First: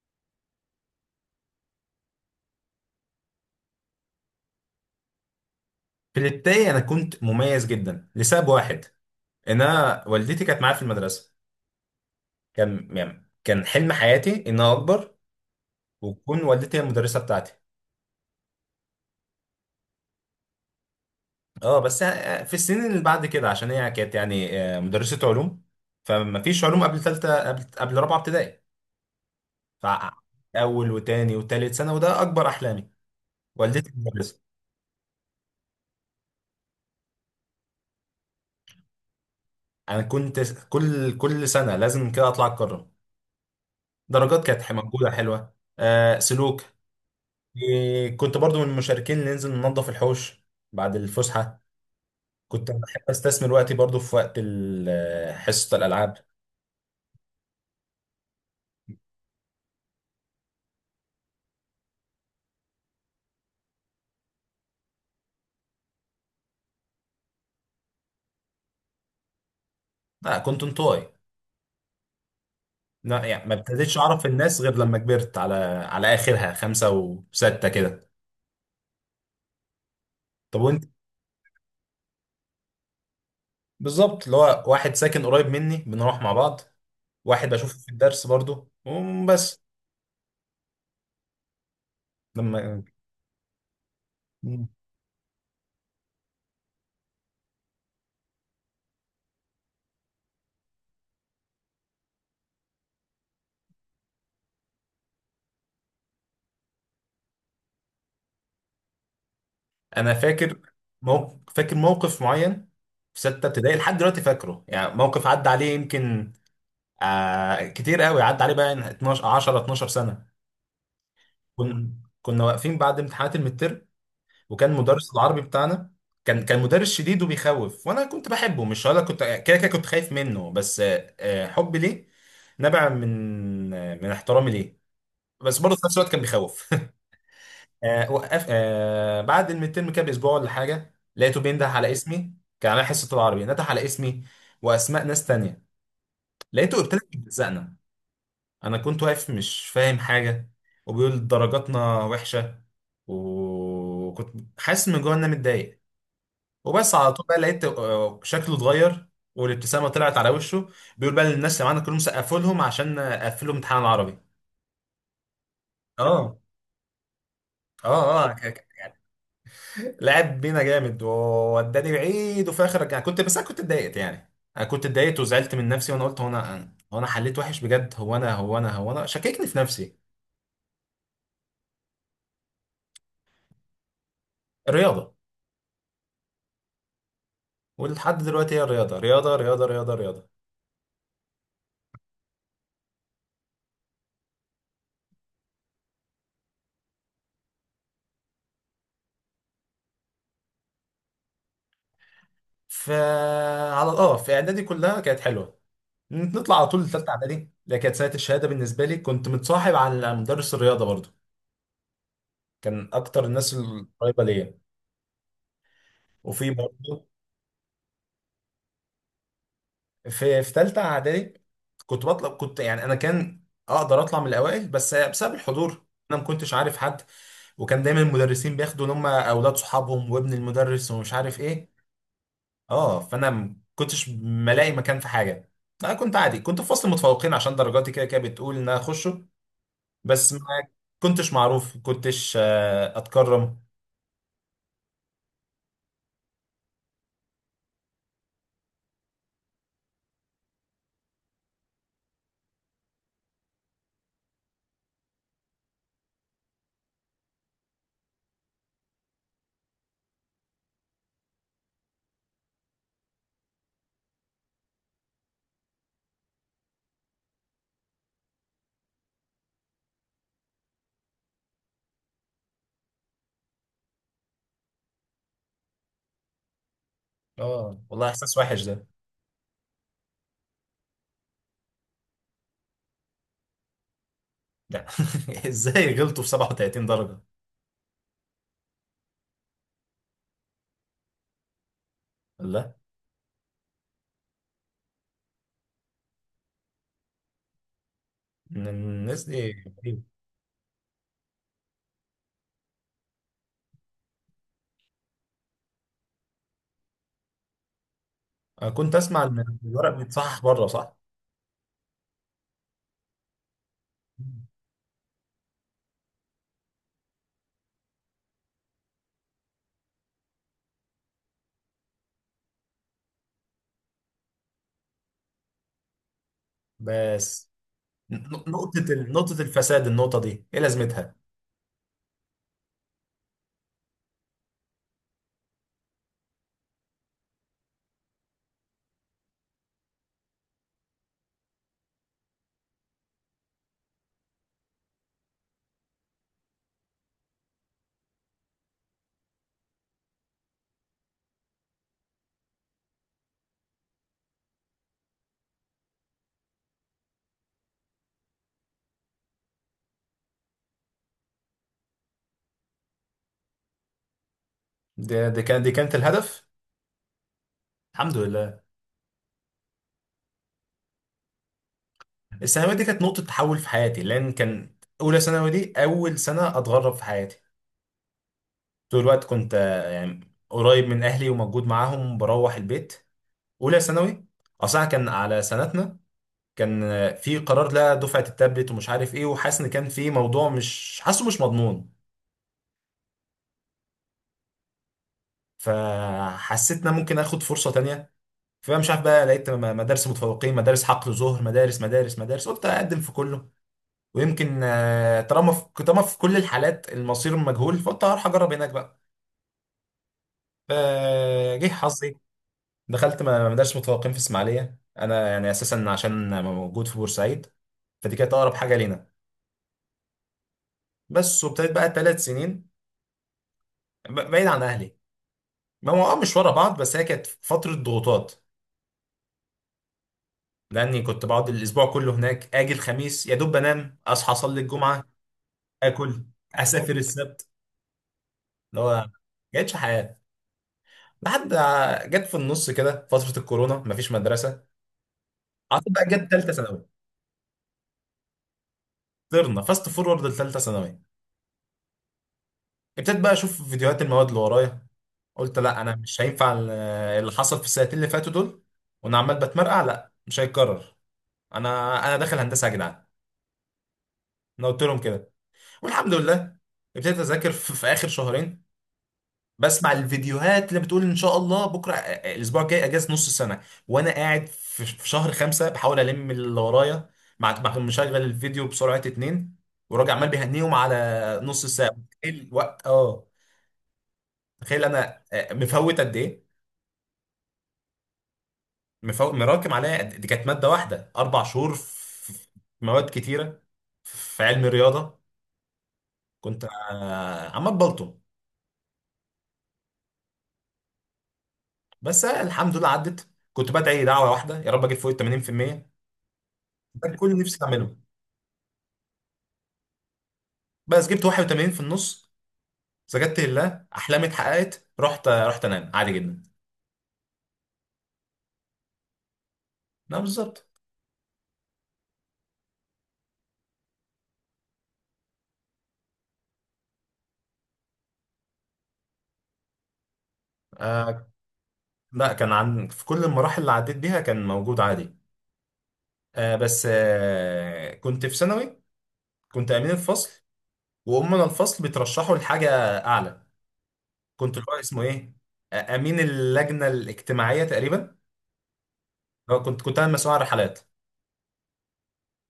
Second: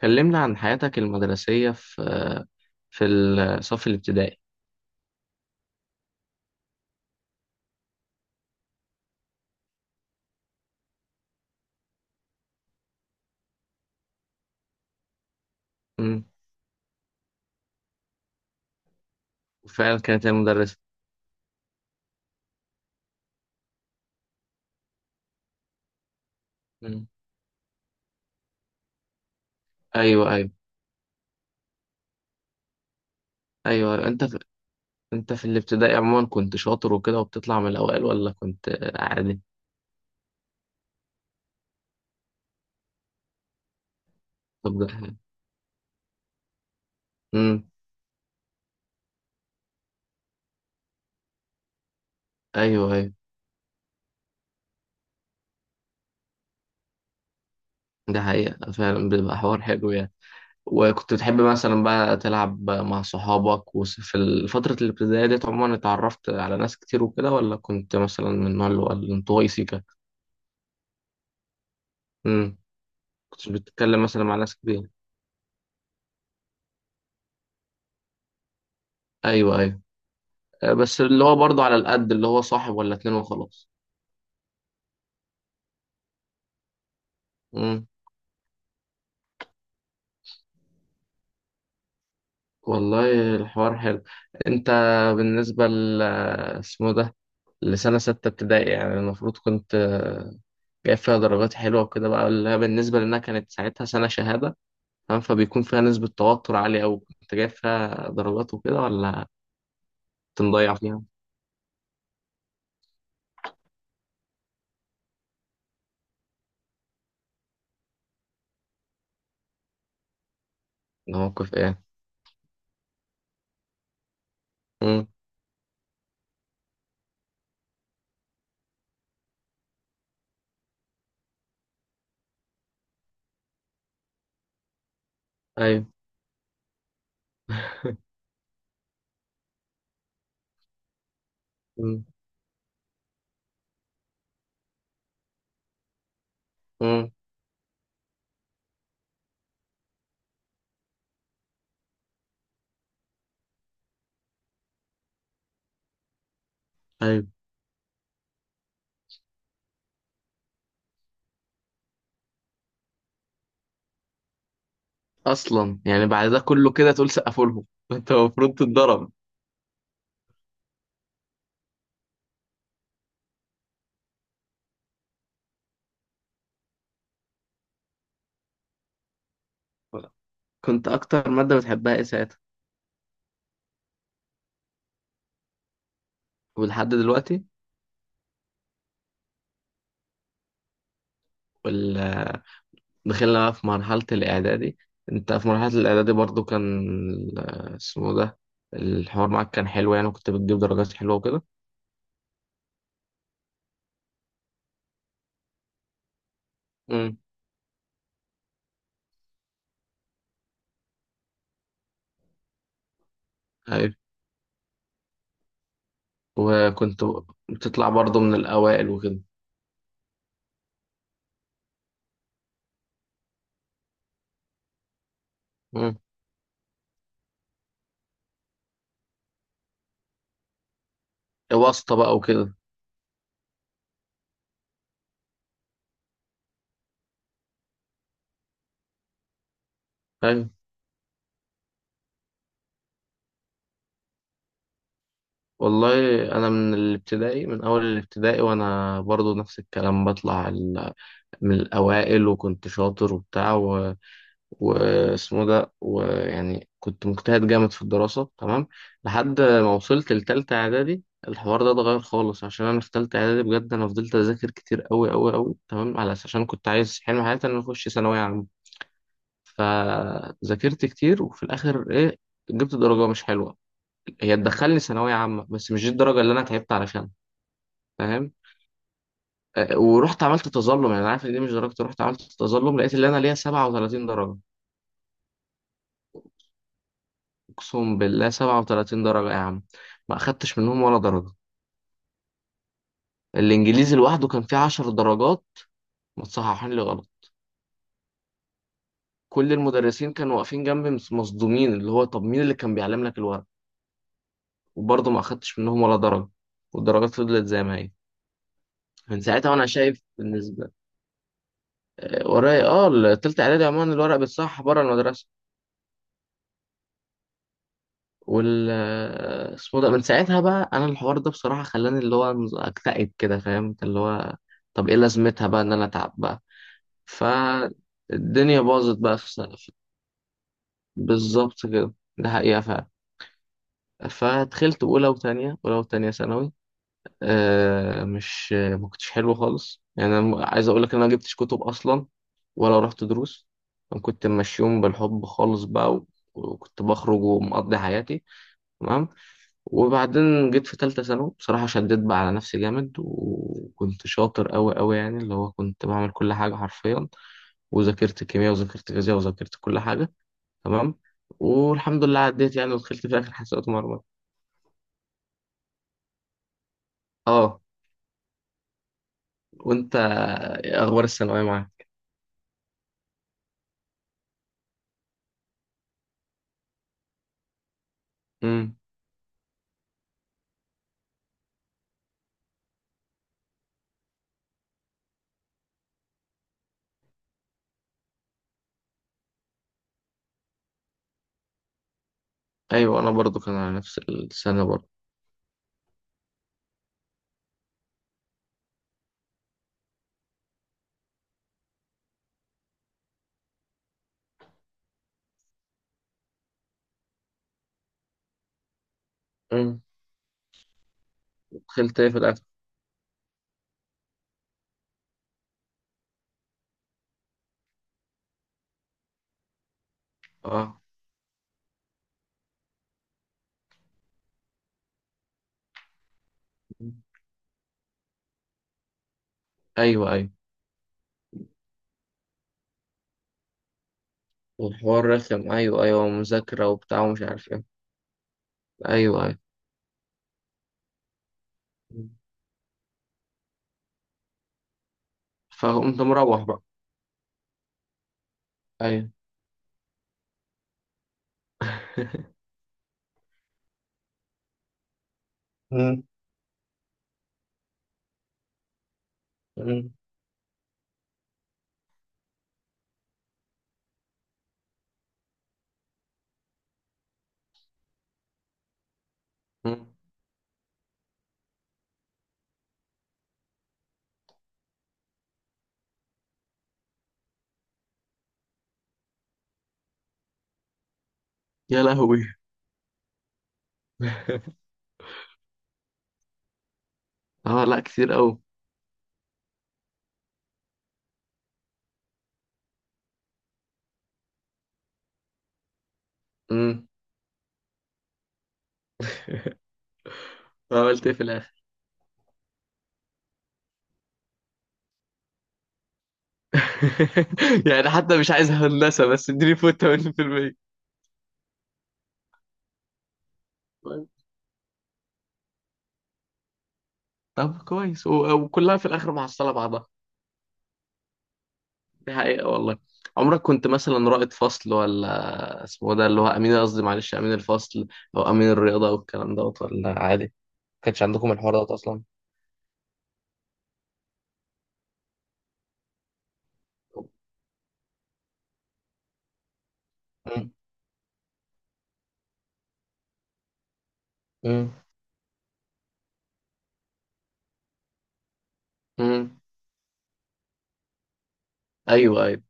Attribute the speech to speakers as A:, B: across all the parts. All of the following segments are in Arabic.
A: كلمنا عن حياتك المدرسية في الصف الابتدائي.
B: في الابتدائي انا كنت مميز جدا لسبب واحد، ان انا والدتي كانت معايا في المدرسه. كان يعني كان حلم حياتي ان انا اكبر
A: امم
B: وتكون والدتي هي المدرسه بتاعتي.
A: فعلا كانت هي مدرسة.
B: اه، بس في السنين اللي بعد كده عشان هي كانت يعني مدرسه علوم، فما فيش علوم قبل
A: امم
B: ثالثه قبل رابعه ابتدائي. ف
A: أيوه أيوه
B: اول وتاني وتالت سنه، وده اكبر احلامي، والدتي
A: أيوه أيوة.
B: مدرسه.
A: أنت في الابتدائي عموما كنت شاطر وكده وبتطلع من الأوائل ولا كنت عادي؟
B: انا كنت كل سنه لازم كده اطلع اتكرم، درجات كانت
A: طب
B: موجوده
A: ده
B: حلوه، سلوك.
A: امم
B: كنت برضو من المشاركين اللي ننزل ننظف الحوش بعد الفسحة. كنت
A: أيوه
B: بحب
A: أيوه،
B: استثمر وقتي برضو في وقت حصة الألعاب.
A: ده حقيقة فعلا بيبقى حوار حلو يعني. وكنت بتحب مثلا بقى تلعب مع صحابك؟ وفي فترة الابتدائية ديت عموما اتعرفت على ناس كتير وكده ولا كنت مثلا من النوع اللي هو الانطوائي سيكا؟
B: لا، كنت انطوي.
A: امم
B: لا يعني
A: كنتش
B: ما ابتديتش
A: بتتكلم مثلا
B: أعرف
A: مع ناس
B: الناس غير
A: كتير؟
B: لما كبرت، على آخرها خمسة وستة كده.
A: أيوه أيوه.
B: طب وأنت؟
A: بس اللي هو برضه على القد، اللي هو صاحب ولا اتنين وخلاص.
B: بالظبط، اللي هو واحد ساكن قريب مني بنروح مع بعض، واحد بشوفه
A: مم.
B: في الدرس برضو وبس. لما
A: والله الحوار حلو. انت بالنسبة ل اسمه ده، لسنة ستة ابتدائي يعني المفروض كنت جايب فيها درجات حلوة وكده بقى، اللي هي بالنسبة لأنها كانت ساعتها سنة شهادة، فاهم، فبيكون فيها نسبة توتر عالية أوي. كنت جايب فيها درجات وكده ولا
B: أنا
A: كنت
B: فاكر
A: مضيع فيها؟
B: موقف معين في ستة ابتدائي، لحد دلوقتي فاكره، يعني موقف عدى عليه يمكن كتير قوي، عدى عليه بقى 12 10 12 سنه.
A: ده موقف
B: كنا
A: إيه؟
B: مم. كنا واقفين بعد امتحانات المتر، وكان
A: مم.
B: مدرس العربي بتاعنا، كان مدرس شديد وبيخوف، وانا كنت بحبه، مش هقول لك كنت كده كده كنت خايف منه، بس حبي ليه نبع من احترامي ليه، بس برضه في
A: أيوه.
B: نفس الوقت كان بيخوف. وقف بعد المترم كده باسبوع ولا حاجه، لقيته بينده على
A: مم.
B: اسمي، كان على حصه العربي نده على اسمي واسماء ناس تانية، لقيته ابتدى
A: مم.
B: يلزقنا، انا كنت واقف مش فاهم حاجه وبيقول درجاتنا وحشه، وكنت حاسس من جوه ان انا متضايق، وبس على طول
A: أيوه.
B: بقى لقيت شكله اتغير والابتسامه طلعت على وشه، بيقول بقى للناس اللي معانا كلهم سقفوا لهم عشان قفلوا امتحان العربي.
A: أصلا يعني بعد
B: اه،
A: ده كله كده تقول سقفوا لهم؟ أنت
B: اه، اه،
A: المفروض تتضرب.
B: لعب بينا جامد ووداني بعيد وفي الاخر رجع، كنت، بس انا كنت اتضايقت، يعني انا كنت اتضايقت وزعلت من نفسي، وانا قلت هو انا هو انا حليت وحش بجد، هو انا هو انا هو انا شككني في نفسي.
A: كنت اكتر ماده بتحبها ايه ساعتها
B: الرياضه.
A: ولحد دلوقتي؟
B: ولحد دلوقتي هي رياضة رياضة رياضة رياضة رياضة.
A: ولا دخلنا بقى في مرحله الاعدادي. انت في مرحله الاعدادي برضو كان ال- اسمه ده الحوار معاك كان حلو يعني، وكنت بتجيب درجات حلوه وكده.
B: فعلى اه في اعدادي كلها كانت حلوة، نطلع على طول لثالثة
A: امم.
B: اعدادي اللي كانت سنة الشهادة بالنسبة لي، كنت متصاحب على مدرس الرياضة برضو، كان اكتر الناس
A: ايوه.
B: القريبة ليا. وفي
A: وكنت
B: برضو،
A: بتطلع برضو من الاوائل وكده.
B: في ثالثة اعدادي كنت بطلع، كنت يعني انا كان اقدر اطلع من الاوائل، بس بسبب الحضور
A: امم.
B: انا ما كنتش عارف حد، وكان دايما المدرسين بياخدوا ان هم اولاد صحابهم وابن المدرس ومش عارف ايه.
A: واسطه بقى وكده.
B: اه، فانا ما كنتش ملاقي مكان في حاجه، انا كنت عادي كنت في فصل متفوقين عشان درجاتي كده كده بتقول ان انا اخشه، بس ما
A: ايوه.
B: كنتش معروف، كنتش اتكرم.
A: والله انا من الابتدائي، من اول الابتدائي وانا برضو نفس الكلام، بطلع من الاوائل وكنت شاطر وبتاع واسمه ده، ويعني كنت مجتهد جامد في الدراسة، تمام، لحد ما وصلت لتالتة إعدادي. الحوار ده اتغير خالص عشان أنا في تالتة إعدادي بجد أنا فضلت أذاكر كتير أوي أوي أوي، تمام، على أساس عشان كنت عايز حلم حياتي إن أنا أخش ثانوية عامة. فذاكرت كتير وفي الآخر إيه، جبت درجة مش حلوة. هي تدخلني ثانوية عامة بس مش دي الدرجة اللي أنا تعبت علشانها،
B: اه والله،
A: فاهم.
B: احساس وحش ده.
A: أه، ورحت عملت تظلم، يعني أنا عارف إن دي مش درجتي، رحت عملت تظلم لقيت اللي أنا ليا 37 درجة.
B: لا، ازاي غلطوا في 37 درجه؟
A: اقسم بالله 37 درجة يا عم، ما اخدتش منهم ولا درجة.
B: لا،
A: الانجليزي لوحده كان فيه 10 درجات متصححين لي غلط.
B: إن الناس دي
A: كل
B: غريبة.
A: المدرسين كانوا واقفين جنبي مصدومين، اللي هو طب مين اللي كان بيعلم لك الورق. وبرضه ما اخدتش منهم ولا درجة، والدرجات فضلت زي ما هي.
B: انا كنت
A: من
B: اسمع ان
A: ساعتها وانا
B: الورق
A: شايف
B: بيتصحح بره،
A: بالنسبة
B: صح؟
A: ورايا اه، التالتة اعدادي عموما الورق بيتصحح بره المدرسة. وال اسمه ده، من ساعتها بقى انا الحوار ده بصراحة خلاني اللي هو اكتئب كده، فاهم، اللي هو طب ايه لازمتها بقى ان انا اتعب بقى،
B: بس
A: فالدنيا
B: نقطه
A: باظت بقى في
B: نقطه
A: سنة.
B: الفساد، النقطه دي ايه لازمتها؟
A: بالظبط كده، ده حقيقة فعلا. فدخلت أولى وتانية، أولى وتانية ثانوي، آه مش ما كنتش حلو خالص، يعني أنا عايز أقول لك إن أنا ما جبتش كتب أصلا ولا رحت دروس. أنا كنت ماشيهم بالحب خالص بقى، وكنت بخرج ومقضي حياتي، تمام. وبعدين جيت في تالتة ثانوي بصراحة شديت بقى على نفسي جامد وكنت شاطر أوي أوي يعني، اللي هو كنت بعمل كل حاجة حرفيا، وذاكرت كيمياء وذاكرت فيزياء وذاكرت كل حاجة، تمام. والحمد لله عديت يعني ودخلت في اخر حسابات مرمى.
B: دي كانت الهدف.
A: اه.
B: الحمد لله.
A: وانت إيه اخبار الثانويه معاك؟
B: الثانوية دي كانت نقطة تحول في حياتي، لأن كان أولى ثانوي دي أول سنة أتغرب في حياتي،
A: امم.
B: طول الوقت كنت يعني قريب من أهلي وموجود معاهم بروح البيت. أولى ثانوي أصلا كان على سنتنا، كان في قرار لا دفعة التابلت ومش عارف إيه، وحاسس إن كان في موضوع مش حاسه مش مضمون.
A: ايوه انا برضو كان على نفس السنه برضو.
B: فحسيت إن أنا ممكن آخد فرصة تانية، فمش عارف بقى، لقيت مدارس متفوقين مدارس حقل ظهر مدارس مدارس مدارس، قلت أقدم في كله، ويمكن طالما في كل الحالات المصير مجهول، فقلت هروح اجرب هناك بقى،
A: امم.
B: فجه
A: دخلت ايه
B: حظي.
A: في الاخر؟
B: دخلت ما مدارس متفوقين في اسماعيليه، انا يعني اساسا عشان موجود في بورسعيد، فدي كانت اقرب حاجه لينا.
A: اه.
B: بس، وابتديت بقى 3 سنين بعيد عن اهلي. ما هو مش ورا بعض،
A: مم.
B: بس هي كانت فتره ضغوطات،
A: ايوه ايوه.
B: لاني كنت بقعد الاسبوع كله هناك، اجي الخميس يا دوب بنام اصحى اصلي
A: والحوار
B: الجمعه
A: رخم، ايوه ايوه،
B: اكل،
A: مذاكره
B: اسافر
A: وبتاع ومش عارف
B: السبت،
A: ايه.
B: اللي هو ما
A: ايوه ايوه.
B: كانتش حياه. لحد
A: مم.
B: جت في النص كده فترة الكورونا، مفيش مدرسة، قعدت
A: فقمت
B: بقى، جت
A: مروح
B: تالتة
A: بقى.
B: ثانوي.
A: ايوه.
B: طرنا فاست فورورد لتالتة ثانوي. ابتديت بقى أشوف فيديوهات المواد اللي ورايا، قلت لا أنا
A: مم.
B: مش هينفع اللي حصل في السنتين اللي فاتوا دول وأنا عمال بتمرقع،
A: مم.
B: لا مش هيتكرر. أنا أنا داخل هندسة يا جدعان، أنا قلت لهم كده، والحمد لله. ابتديت أذاكر في آخر شهرين،
A: مم.
B: بسمع الفيديوهات اللي بتقول ان شاء الله بكره الاسبوع الجاي اجازه نص السنه، وانا قاعد في شهر خمسه بحاول الم اللي ورايا، مع مشغل الفيديو بسرعه اتنين، وراجع عمال بيهنيهم على نص
A: يا
B: ساعه.
A: لهوي.
B: تخيل الوقت، اه، تخيل انا مفوت قد ايه،
A: اه لا كتير قوي.
B: مفوت مراكم عليا دي كانت ماده واحده 4 شهور، في في مواد كتيره، في علم الرياضه كنت
A: امم.
B: عمال بلطم.
A: عملت ايه في الاخر؟
B: بس الحمد لله عدت، كنت بدعي دعوه واحده، يا رب اجيب فوق ال 80%، ده كل اللي نفسي
A: يعني
B: اعمله.
A: حتى مش عايز هندسه، بس اديني فوت 80%.
B: بس جبت 81 في النص، سجدت لله،
A: طيب.
B: احلامي اتحققت، رحت، رحت انام عادي جدا.
A: طب كويس، وكلها في الاخر محصله بعضها.
B: لا، بالظبط.
A: دي حقيقه والله. عمرك كنت مثلا رائد فصل ولا اسمه ده اللي هو امين، قصدي معلش، امين الفصل او امين الرياضه او الكلام دوت، ولا عادي ما كانش
B: آه
A: عندكم الحوار دوت اصلا؟
B: لا، كان عن في كل المراحل اللي عديت بيها كان موجود عادي. بس كنت في ثانوي كنت امين الفصل،
A: مم.
B: وامنا الفصل بيترشحوا لحاجه اعلى، كنت اللي
A: مم.
B: هو اسمه ايه، امين اللجنه الاجتماعيه تقريبا.
A: مم.
B: كنت انا مسؤول عن الرحلات،
A: ايوه ايوه.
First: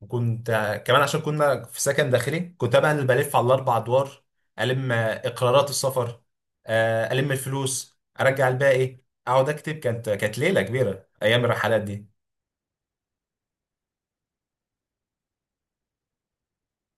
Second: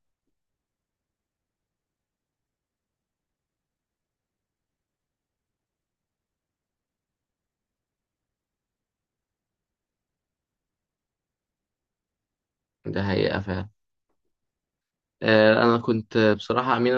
B: وكنت كمان عشان كنا في سكن داخلي كنت بقى انا اللي بلف على الاربع ادوار، الم اقرارات السفر، الم الفلوس ارجع الباقي، اقعد اكتب، كانت ليله كبيره ايام الرحلات دي.
A: ده حقيقه فعلا. انا كنت بصراحه امين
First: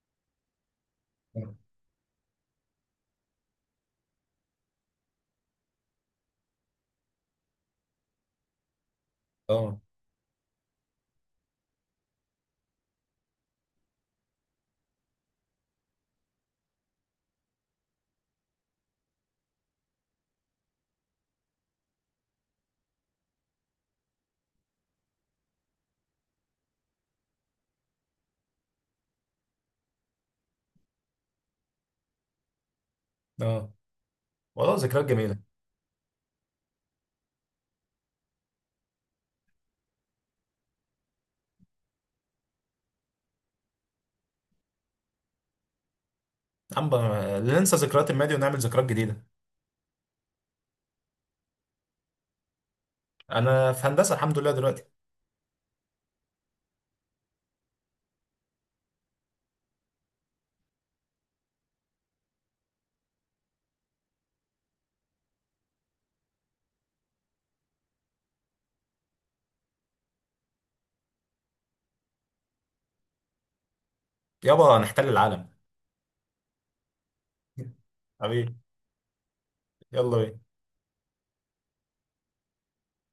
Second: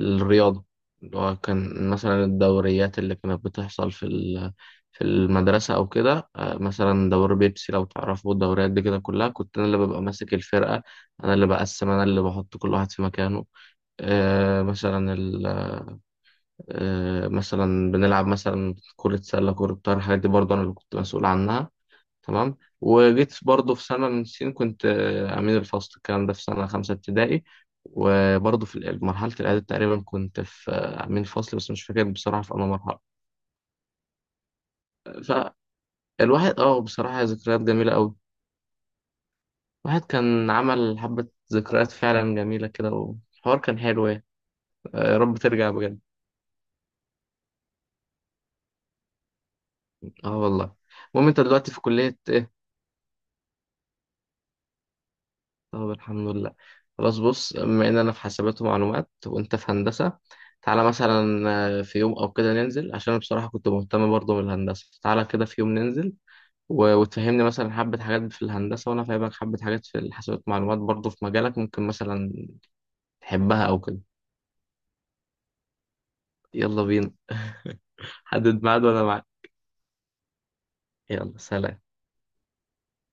A: الرياضة، اللي هو كان مثلا الدوريات اللي كانت بتحصل في في المدرسة أو كده. مثلا دوري بيبسي لو تعرفوا الدوريات دي كده، كلها كنت أنا اللي
B: اه،
A: ببقى ماسك الفرقة، أنا اللي بقسم، أنا اللي بحط كل واحد في مكانه. آه، مثلا ال... مثلا بنلعب مثلا كرة سلة، كرة طايرة، الحاجات دي برضه أنا اللي كنت مسؤول عنها، تمام. وجيت برضه في سنة من السنين كنت أمين الفصل، الكلام ده في سنة خمسة ابتدائي. وبرضه في مرحلة الإعداد تقريبا كنت في أمين فصل، بس مش فاكر بصراحة في أنا مرحلة.
B: اه، والله ذكريات جميله.
A: فالواحد اه بصراحة ذكريات جميلة أوي. الواحد كان عمل حبة ذكريات فعلا جميلة كده، والحوار كان حلو يعني. يا رب ترجع بجد.
B: لا ننسى ذكريات الماضي ونعمل ذكريات جديده.
A: اه والله. المهم انت دلوقتي في كلية.
B: انا في هندسه الحمد لله دلوقتي.
A: طب الحمد لله. خلاص بص، بما ان انا في حاسبات ومعلومات وانت في هندسه، تعالى مثلا في يوم او كده ننزل، عشان أنا بصراحه كنت مهتم برضه بالهندسه. تعالى كده في يوم ننزل، وتفهمني مثلا حبه حاجات في الهندسه، وانا فاهمك حبه حاجات في الحاسبات والمعلومات برضه في مجالك، ممكن مثلا تحبها او كده.
B: يابا نحتل العالم،
A: يلا بينا.
B: حبيبي،
A: حدد ميعاد وانا معاك.
B: يلا بينا.
A: يلا سلام.